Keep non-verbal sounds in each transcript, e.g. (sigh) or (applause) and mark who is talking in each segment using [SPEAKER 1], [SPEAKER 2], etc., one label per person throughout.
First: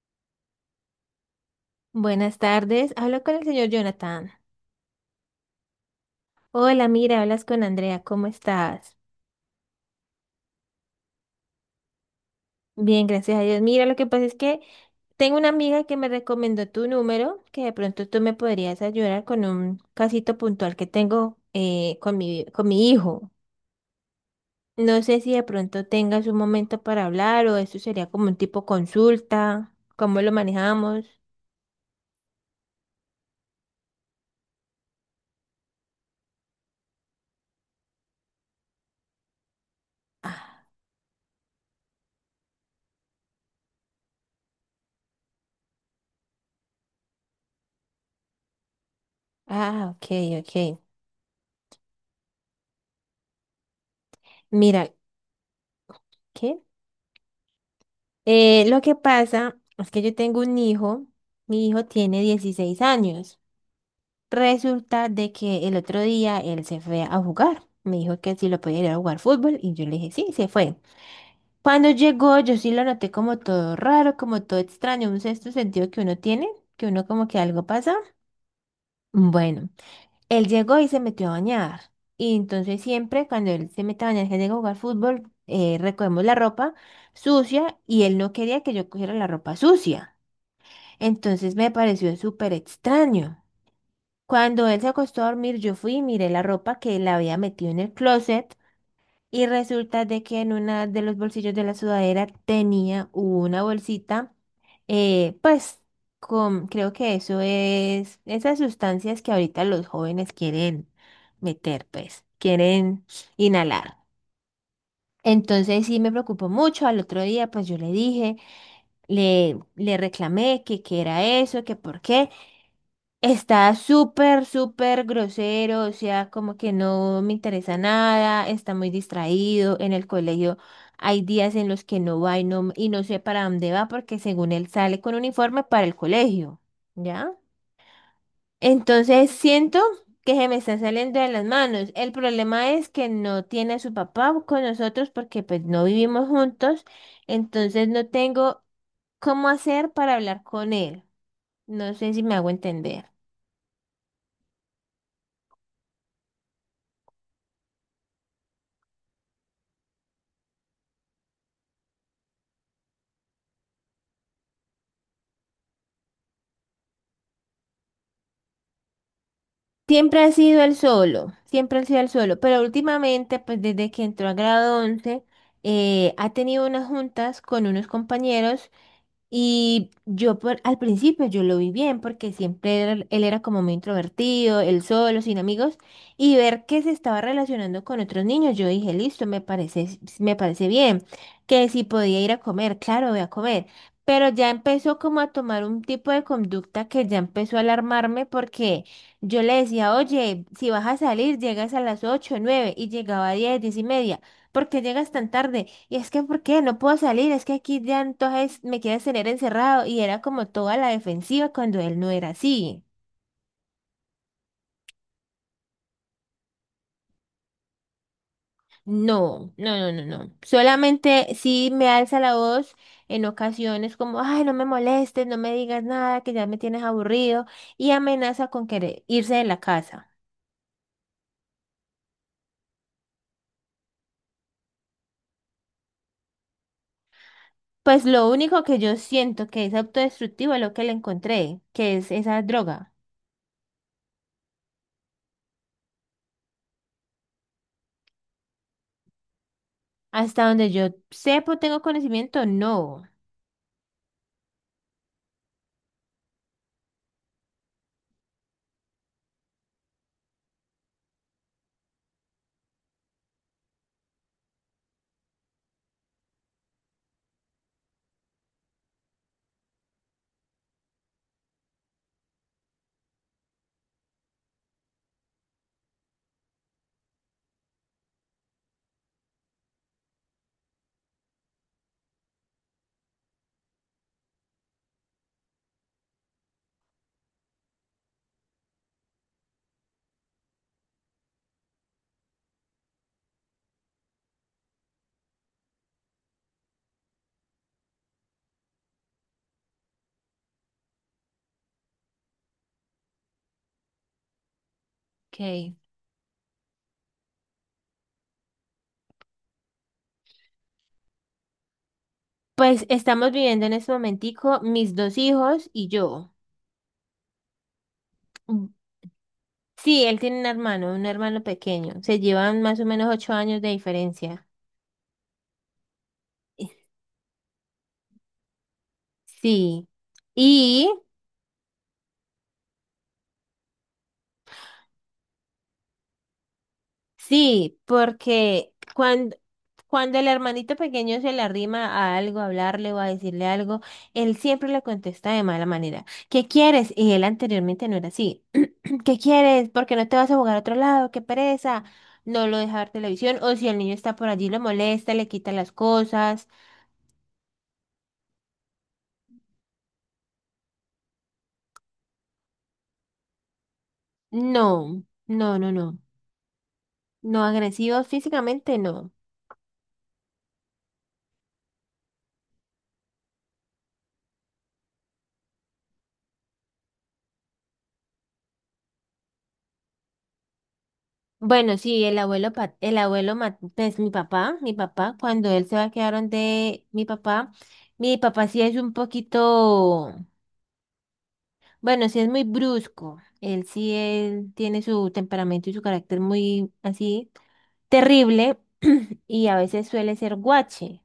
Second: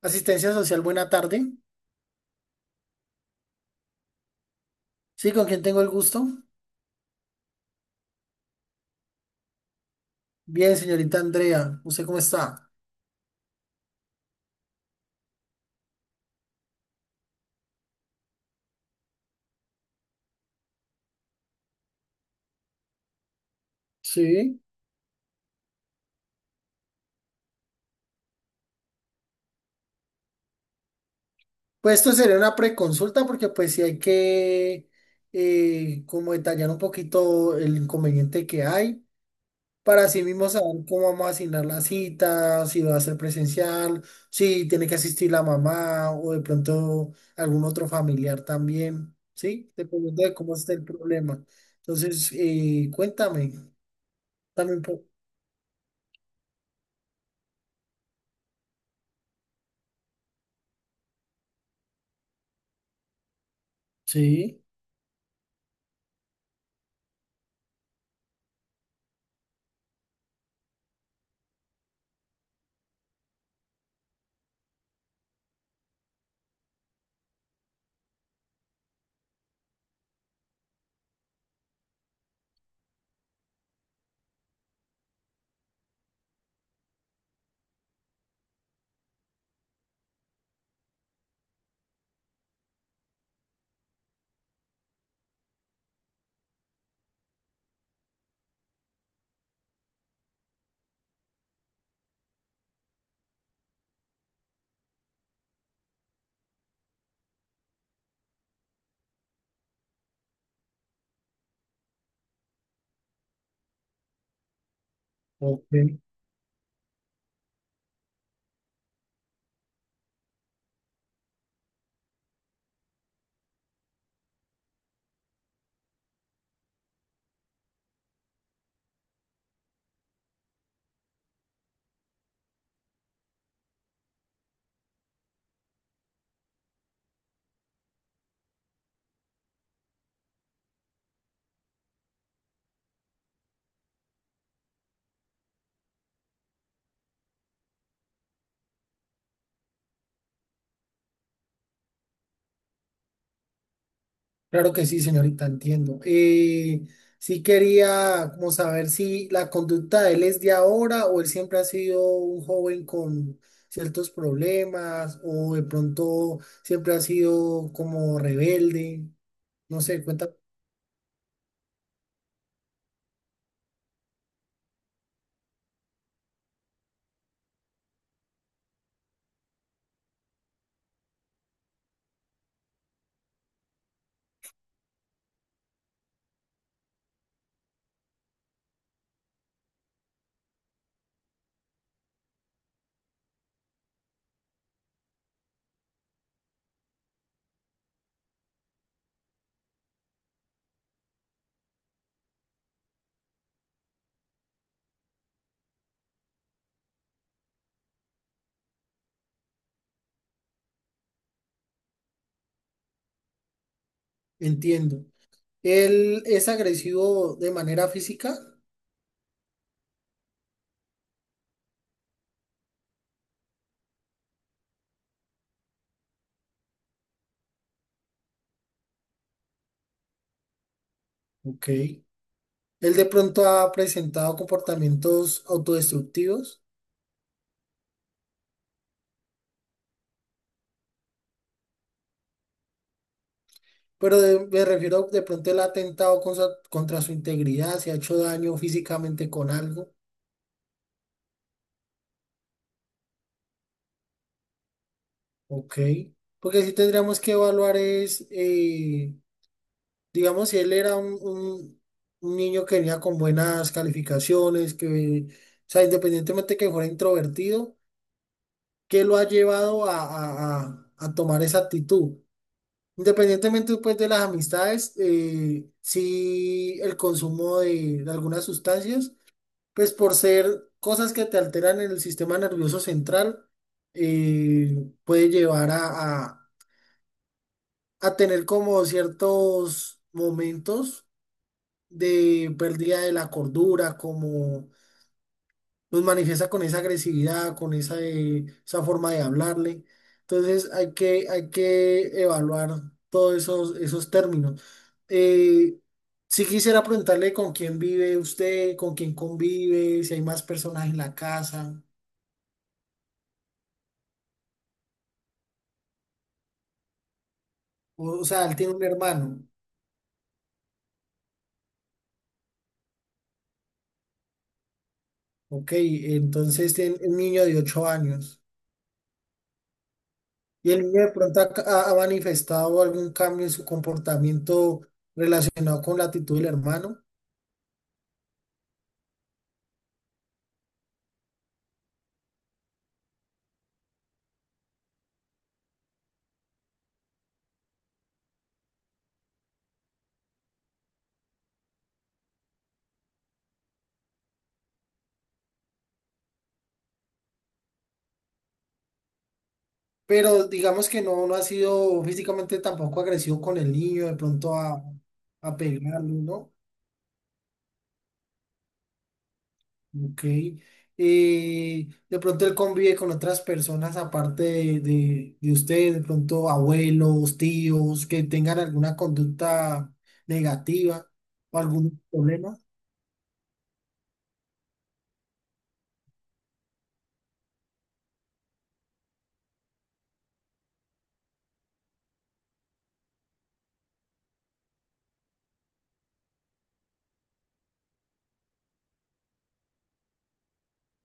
[SPEAKER 1] Asistencia Social, buena tarde.
[SPEAKER 2] Buenas tardes, hablo con el señor Jonathan.
[SPEAKER 1] Sí, ¿con quién tengo el gusto?
[SPEAKER 2] Hola, mira, hablas con Andrea, ¿cómo estás?
[SPEAKER 1] Bien, señorita Andrea, ¿usted cómo está?
[SPEAKER 2] Bien, gracias a Dios. Mira, lo que pasa es que tengo una amiga que me recomendó tu número, que de pronto tú me podrías ayudar con un casito puntual que tengo con mi hijo.
[SPEAKER 1] Sí.
[SPEAKER 2] No sé si de pronto tengas un momento para hablar o eso sería como un tipo consulta, ¿cómo lo manejamos?
[SPEAKER 1] Pues esto sería una preconsulta porque pues sí hay que como detallar un poquito el inconveniente que hay para así mismo
[SPEAKER 2] Ah,
[SPEAKER 1] saber cómo vamos a asignar la cita, si va a ser presencial, si tiene que asistir la mamá o de pronto algún otro familiar también, ¿sí?
[SPEAKER 2] ah, ok,
[SPEAKER 1] Dependiendo de cómo esté
[SPEAKER 2] ok.
[SPEAKER 1] el problema. Entonces, cuéntame también.
[SPEAKER 2] Mira, ¿qué? Lo que pasa es que yo tengo un hijo, mi hijo tiene 16 años.
[SPEAKER 1] Sí.
[SPEAKER 2] Resulta de que el otro día él se fue a jugar. Me dijo que si lo podía ir a jugar fútbol y yo le dije, sí, se fue. Cuando llegó, yo sí lo noté como todo raro, como todo extraño, un sexto sentido que uno tiene, que uno como que algo pasa. Bueno, él llegó y se metió a bañar. Y entonces siempre cuando él se mete a bañar, que llega a jugar fútbol, recogemos la ropa sucia y él no quería que yo cogiera la ropa sucia. Entonces me pareció súper extraño. Cuando él se acostó a dormir, yo fui y miré la ropa que él había metido en el closet y resulta de que en una de los bolsillos de la sudadera tenía una bolsita, eh, pues con, creo que eso es esas sustancias que ahorita los jóvenes quieren meter, pues quieren inhalar.
[SPEAKER 1] Ok.
[SPEAKER 2] Entonces sí me preocupó mucho. Al otro día, pues yo le dije, le reclamé que qué era eso, que por qué. Está súper, súper grosero, o sea, como que no me interesa nada, está muy distraído en el colegio. Hay días en los que no va y y no sé para dónde va porque según él sale con uniforme para el colegio, ¿ya? Entonces siento que se me está saliendo de las manos. El problema es que no tiene a su papá con nosotros porque pues no vivimos juntos, entonces no tengo cómo hacer para hablar con él. No sé si me hago entender.
[SPEAKER 1] Claro que sí, señorita, entiendo. Sí quería como saber si la conducta de él es de ahora o él siempre ha sido un joven con ciertos problemas o de pronto siempre ha sido como rebelde. No sé,
[SPEAKER 2] Siempre
[SPEAKER 1] cuenta,
[SPEAKER 2] ha sido el solo, siempre ha sido el solo, pero últimamente, pues desde que entró a grado 11, ha tenido unas juntas con unos compañeros y al principio yo lo vi bien porque él era como muy introvertido, él solo, sin amigos, y ver que se estaba relacionando con otros niños, yo dije, listo, me parece bien, que si podía ir a comer, claro, voy a comer, pero ya empezó como a tomar un tipo de conducta que ya empezó a alarmarme porque yo le decía, oye, si vas a salir, llegas a las 8 o 9 y llegaba a 10 10 y media. ¿Por qué llegas tan tarde? Y es que, ¿por qué no puedo salir? Es que aquí ya entonces me quieres tener encerrado y era como toda la defensiva cuando él no era así.
[SPEAKER 1] entiendo. ¿Él es agresivo de manera física?
[SPEAKER 2] No, no, no, no, no. Solamente sí me alza la voz en ocasiones como, ay, no me molestes, no me digas nada, que ya me tienes aburrido, y amenaza con querer irse de la casa.
[SPEAKER 1] Ok. ¿Él de pronto ha presentado comportamientos autodestructivos?
[SPEAKER 2] Pues lo único que yo siento que es autodestructivo es lo que le encontré, que es esa droga.
[SPEAKER 1] Pero me refiero de pronto el atentado contra su integridad, se ha hecho daño físicamente con algo.
[SPEAKER 2] Hasta donde yo sepa, tengo conocimiento, no.
[SPEAKER 1] Ok. Porque sí tendríamos que evaluar es, digamos, si él era un niño que venía con buenas calificaciones, que, o sea, independientemente que fuera introvertido, ¿qué lo ha llevado a tomar esa actitud? Independientemente, pues, de las amistades, si el consumo de algunas sustancias. Pues por ser cosas que te alteran en el sistema nervioso central, puede llevar a tener como ciertos momentos de pérdida de la cordura, como nos manifiesta con esa agresividad, con esa forma de hablarle. Entonces hay que evaluar todos esos términos.
[SPEAKER 2] Ok.
[SPEAKER 1] Eh, si quisiera preguntarle con quién vive usted, con quién convive, si hay más personas en la casa.
[SPEAKER 2] Pues estamos viviendo en este momentico mis dos hijos y yo.
[SPEAKER 1] O sea, él
[SPEAKER 2] Mm.
[SPEAKER 1] tiene un hermano.
[SPEAKER 2] Sí, él tiene un hermano pequeño. Se llevan más o menos 8 años de diferencia.
[SPEAKER 1] Ok,
[SPEAKER 2] Eh,
[SPEAKER 1] entonces tiene un niño de 8 años.
[SPEAKER 2] Sí.
[SPEAKER 1] Y el
[SPEAKER 2] Y
[SPEAKER 1] niño de pronto ha manifestado algún cambio en su comportamiento relacionado con la actitud del hermano,
[SPEAKER 2] sí, porque cuando el hermanito pequeño se le arrima a algo, a hablarle o a decirle algo, él siempre le contesta de mala manera. ¿Qué quieres? Y él anteriormente no era así. ¿Qué quieres? ¿Por qué no te vas a jugar a otro lado? ¡Qué pereza! No lo deja ver televisión o si el niño está por allí lo molesta, le quita las cosas.
[SPEAKER 1] pero digamos que no, no ha sido físicamente tampoco agresivo con el niño, de pronto a,
[SPEAKER 2] No,
[SPEAKER 1] a
[SPEAKER 2] no, no, no.
[SPEAKER 1] pegarlo, ¿no?
[SPEAKER 2] No agresivos físicamente, no.
[SPEAKER 1] Ok. De pronto él convive con otras personas aparte de usted, de pronto abuelos, tíos, que tengan alguna conducta negativa o
[SPEAKER 2] Bueno,
[SPEAKER 1] algún
[SPEAKER 2] sí, el abuelo,
[SPEAKER 1] problema.
[SPEAKER 2] pues mi papá, cuando él se va a quedar donde mi papá, sí es un poquito. Bueno, sí es muy brusco. Él sí, él tiene su temperamento y su carácter muy así terrible (clears throat) y a veces suele ser guache.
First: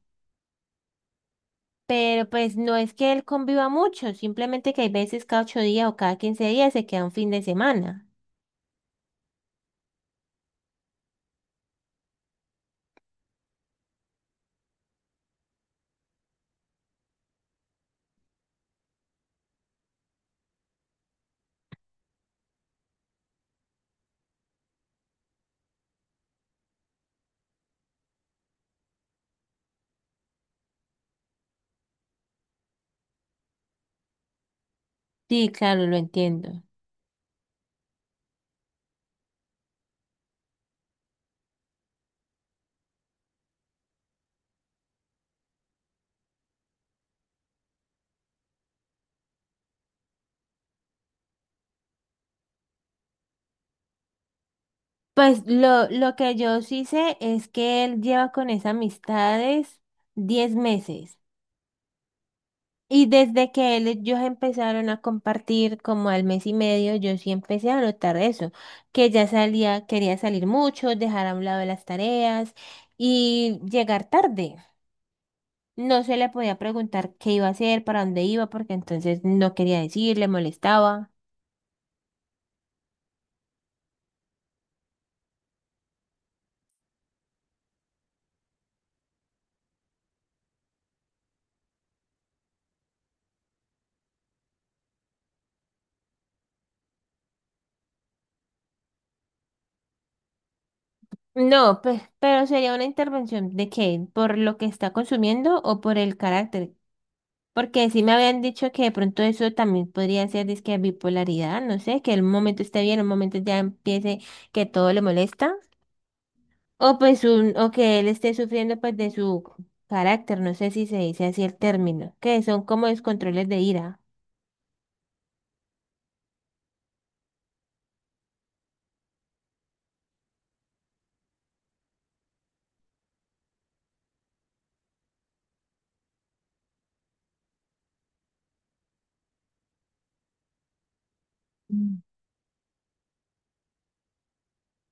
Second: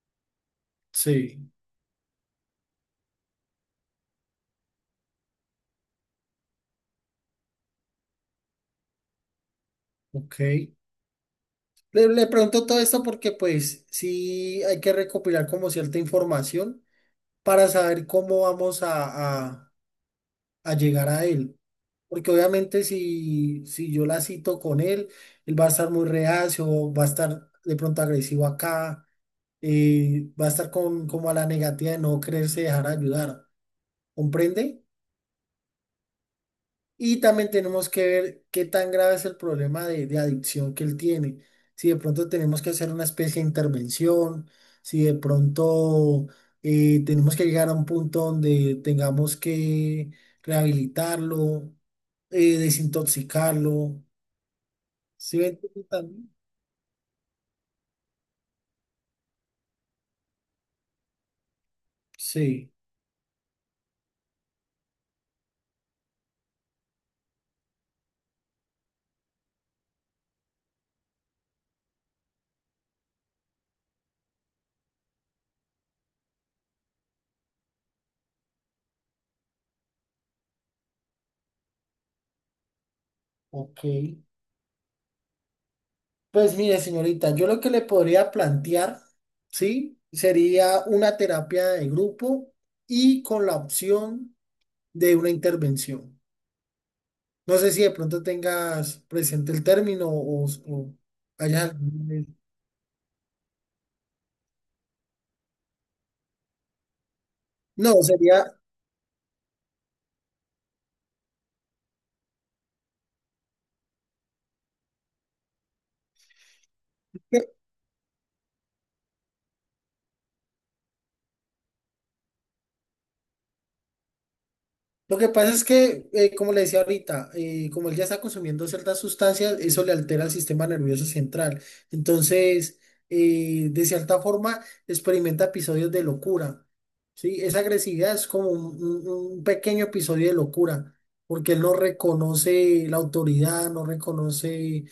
[SPEAKER 1] Sí,
[SPEAKER 2] Pero pues no es que él conviva mucho, simplemente que hay veces cada 8 días o cada 15 días se queda un fin de semana.
[SPEAKER 1] ok. Le pregunto todo esto porque pues sí hay que recopilar como cierta información para saber cómo vamos a llegar a él. Porque obviamente si yo la cito con él, él va a estar muy reacio, va a estar de pronto agresivo acá, va a estar con, como a la negativa de no quererse dejar ayudar, ¿comprende?
[SPEAKER 2] Sí, claro, lo entiendo.
[SPEAKER 1] Y también tenemos que ver qué tan grave es el problema de adicción que él tiene. Si de pronto tenemos que hacer una especie de intervención, si de pronto tenemos que llegar a un punto donde tengamos que rehabilitarlo, desintoxicarlo. Sí,
[SPEAKER 2] Pues
[SPEAKER 1] ven tú
[SPEAKER 2] lo
[SPEAKER 1] también.
[SPEAKER 2] que yo sí sé es que él lleva con esas amistades 10 meses.
[SPEAKER 1] Sí,
[SPEAKER 2] Y desde que él, ellos empezaron a compartir como al mes y medio, yo sí empecé a notar eso, que ya salía, quería salir mucho, dejar a un lado las tareas y llegar tarde. No se le podía preguntar qué iba a hacer, para dónde iba, porque entonces no quería decir, le molestaba.
[SPEAKER 1] ok. Pues mire, señorita, yo lo que le podría plantear, ¿sí? Sería una terapia de grupo y con la opción de una intervención. No sé si de pronto tengas presente el término o hayas...
[SPEAKER 2] No, pues, pero sería una intervención de qué, ¿por lo que está consumiendo o por el carácter? Porque
[SPEAKER 1] No,
[SPEAKER 2] sí me habían
[SPEAKER 1] sería...
[SPEAKER 2] dicho que de pronto eso también podría ser disque bipolaridad, no sé, que en un momento esté bien, en un momento ya empiece que todo le molesta. O pues o que él esté sufriendo pues de su carácter, no sé si se dice así el término, que son como descontroles de ira.
[SPEAKER 1] Lo que pasa es que, como le decía ahorita, como él ya está consumiendo ciertas sustancias, eso le altera el sistema nervioso central. Entonces, de cierta forma, experimenta episodios de locura. ¿Sí? Esa agresividad es como un pequeño episodio de locura, porque él no
[SPEAKER 2] Mm.
[SPEAKER 1] reconoce la autoridad, no reconoce.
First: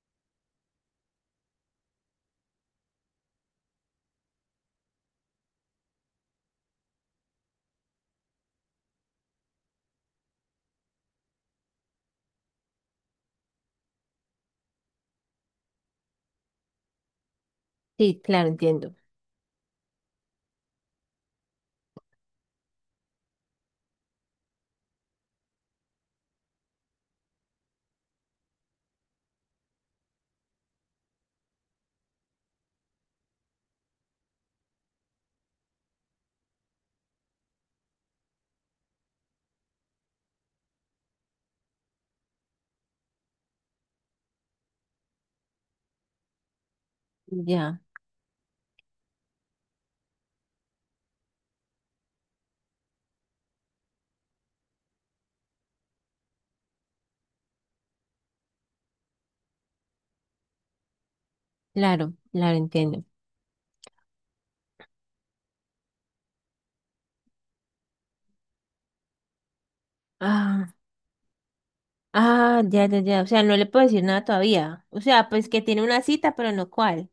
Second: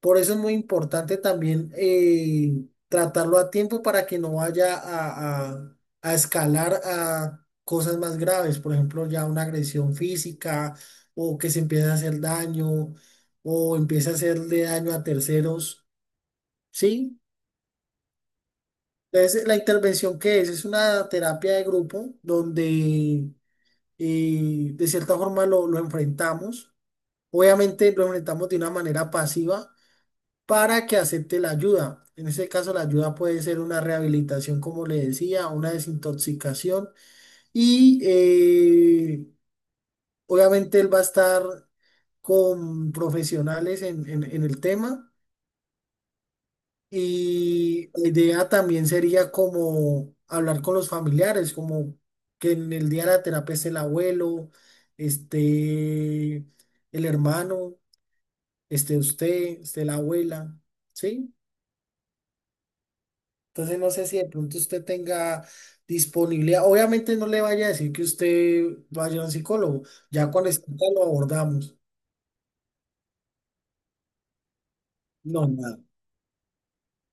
[SPEAKER 1] Por eso es muy importante también tratarlo a tiempo para que no vaya a escalar a cosas más graves, por ejemplo, ya una agresión física o que se empiece a hacer daño o empiece a hacerle daño a terceros, ¿sí?
[SPEAKER 2] Sí, claro, entiendo.
[SPEAKER 1] Entonces, la intervención que es una terapia de grupo donde de cierta forma lo enfrentamos. Obviamente lo enfrentamos de una manera pasiva para que acepte la ayuda. En este caso, la ayuda puede ser una rehabilitación, como le decía, una desintoxicación y obviamente él va a estar con profesionales en el tema
[SPEAKER 2] Ya,
[SPEAKER 1] y la idea también sería como hablar con los familiares, como que en el día de la terapia esté el abuelo, esté el hermano, esté usted, esté la abuela, ¿sí?
[SPEAKER 2] claro, claro, entiendo.
[SPEAKER 1] Entonces no sé si de pronto usted tenga disponibilidad. Obviamente no le vaya a decir que usted vaya a un psicólogo. Ya cuando esté,
[SPEAKER 2] Ah,
[SPEAKER 1] lo abordamos.
[SPEAKER 2] ah, ya, ya, ya. O sea, no le puedo decir nada todavía. O sea,
[SPEAKER 1] No,
[SPEAKER 2] pues que
[SPEAKER 1] nada.
[SPEAKER 2] tiene una cita, pero no cuál.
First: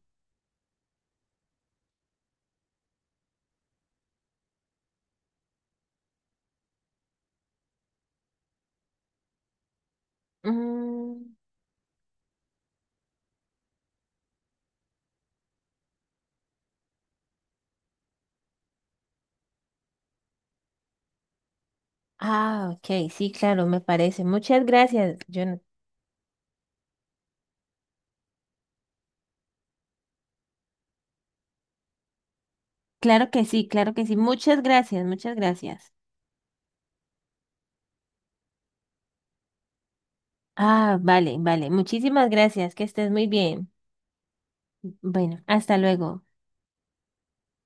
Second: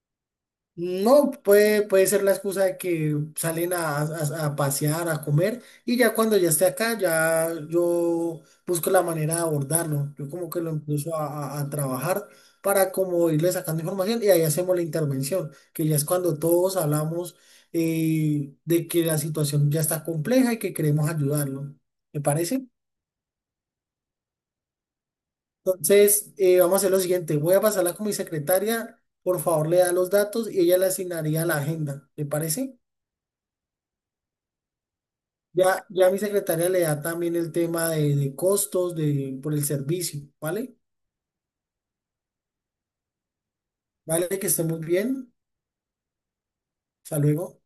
[SPEAKER 1] No, puede ser la excusa de que salen a pasear, a comer, y ya cuando ya esté acá, ya yo busco la manera de abordarlo. Yo como que lo empiezo
[SPEAKER 2] Mm.
[SPEAKER 1] a trabajar para como irle sacando información y ahí hacemos la intervención, que ya es cuando todos hablamos de que la situación ya está compleja y que queremos ayudarlo. ¿Me parece?
[SPEAKER 2] Ah, ok, sí, claro, me parece. Muchas gracias, Jonathan.
[SPEAKER 1] Entonces, vamos a hacer lo siguiente. Voy a pasarla con mi secretaria. Por favor, le da los datos y ella le asignaría la agenda. ¿Le parece?
[SPEAKER 2] Claro que sí, claro que sí. Muchas gracias, muchas
[SPEAKER 1] Ya,
[SPEAKER 2] gracias.
[SPEAKER 1] ya mi secretaria le da también el tema de costos de, por el servicio, ¿vale?
[SPEAKER 2] Ah, vale, vale. Muchísimas gracias, que estés muy bien.
[SPEAKER 1] Vale, que esté muy bien.
[SPEAKER 2] Bueno, hasta luego.
[SPEAKER 1] Hasta luego.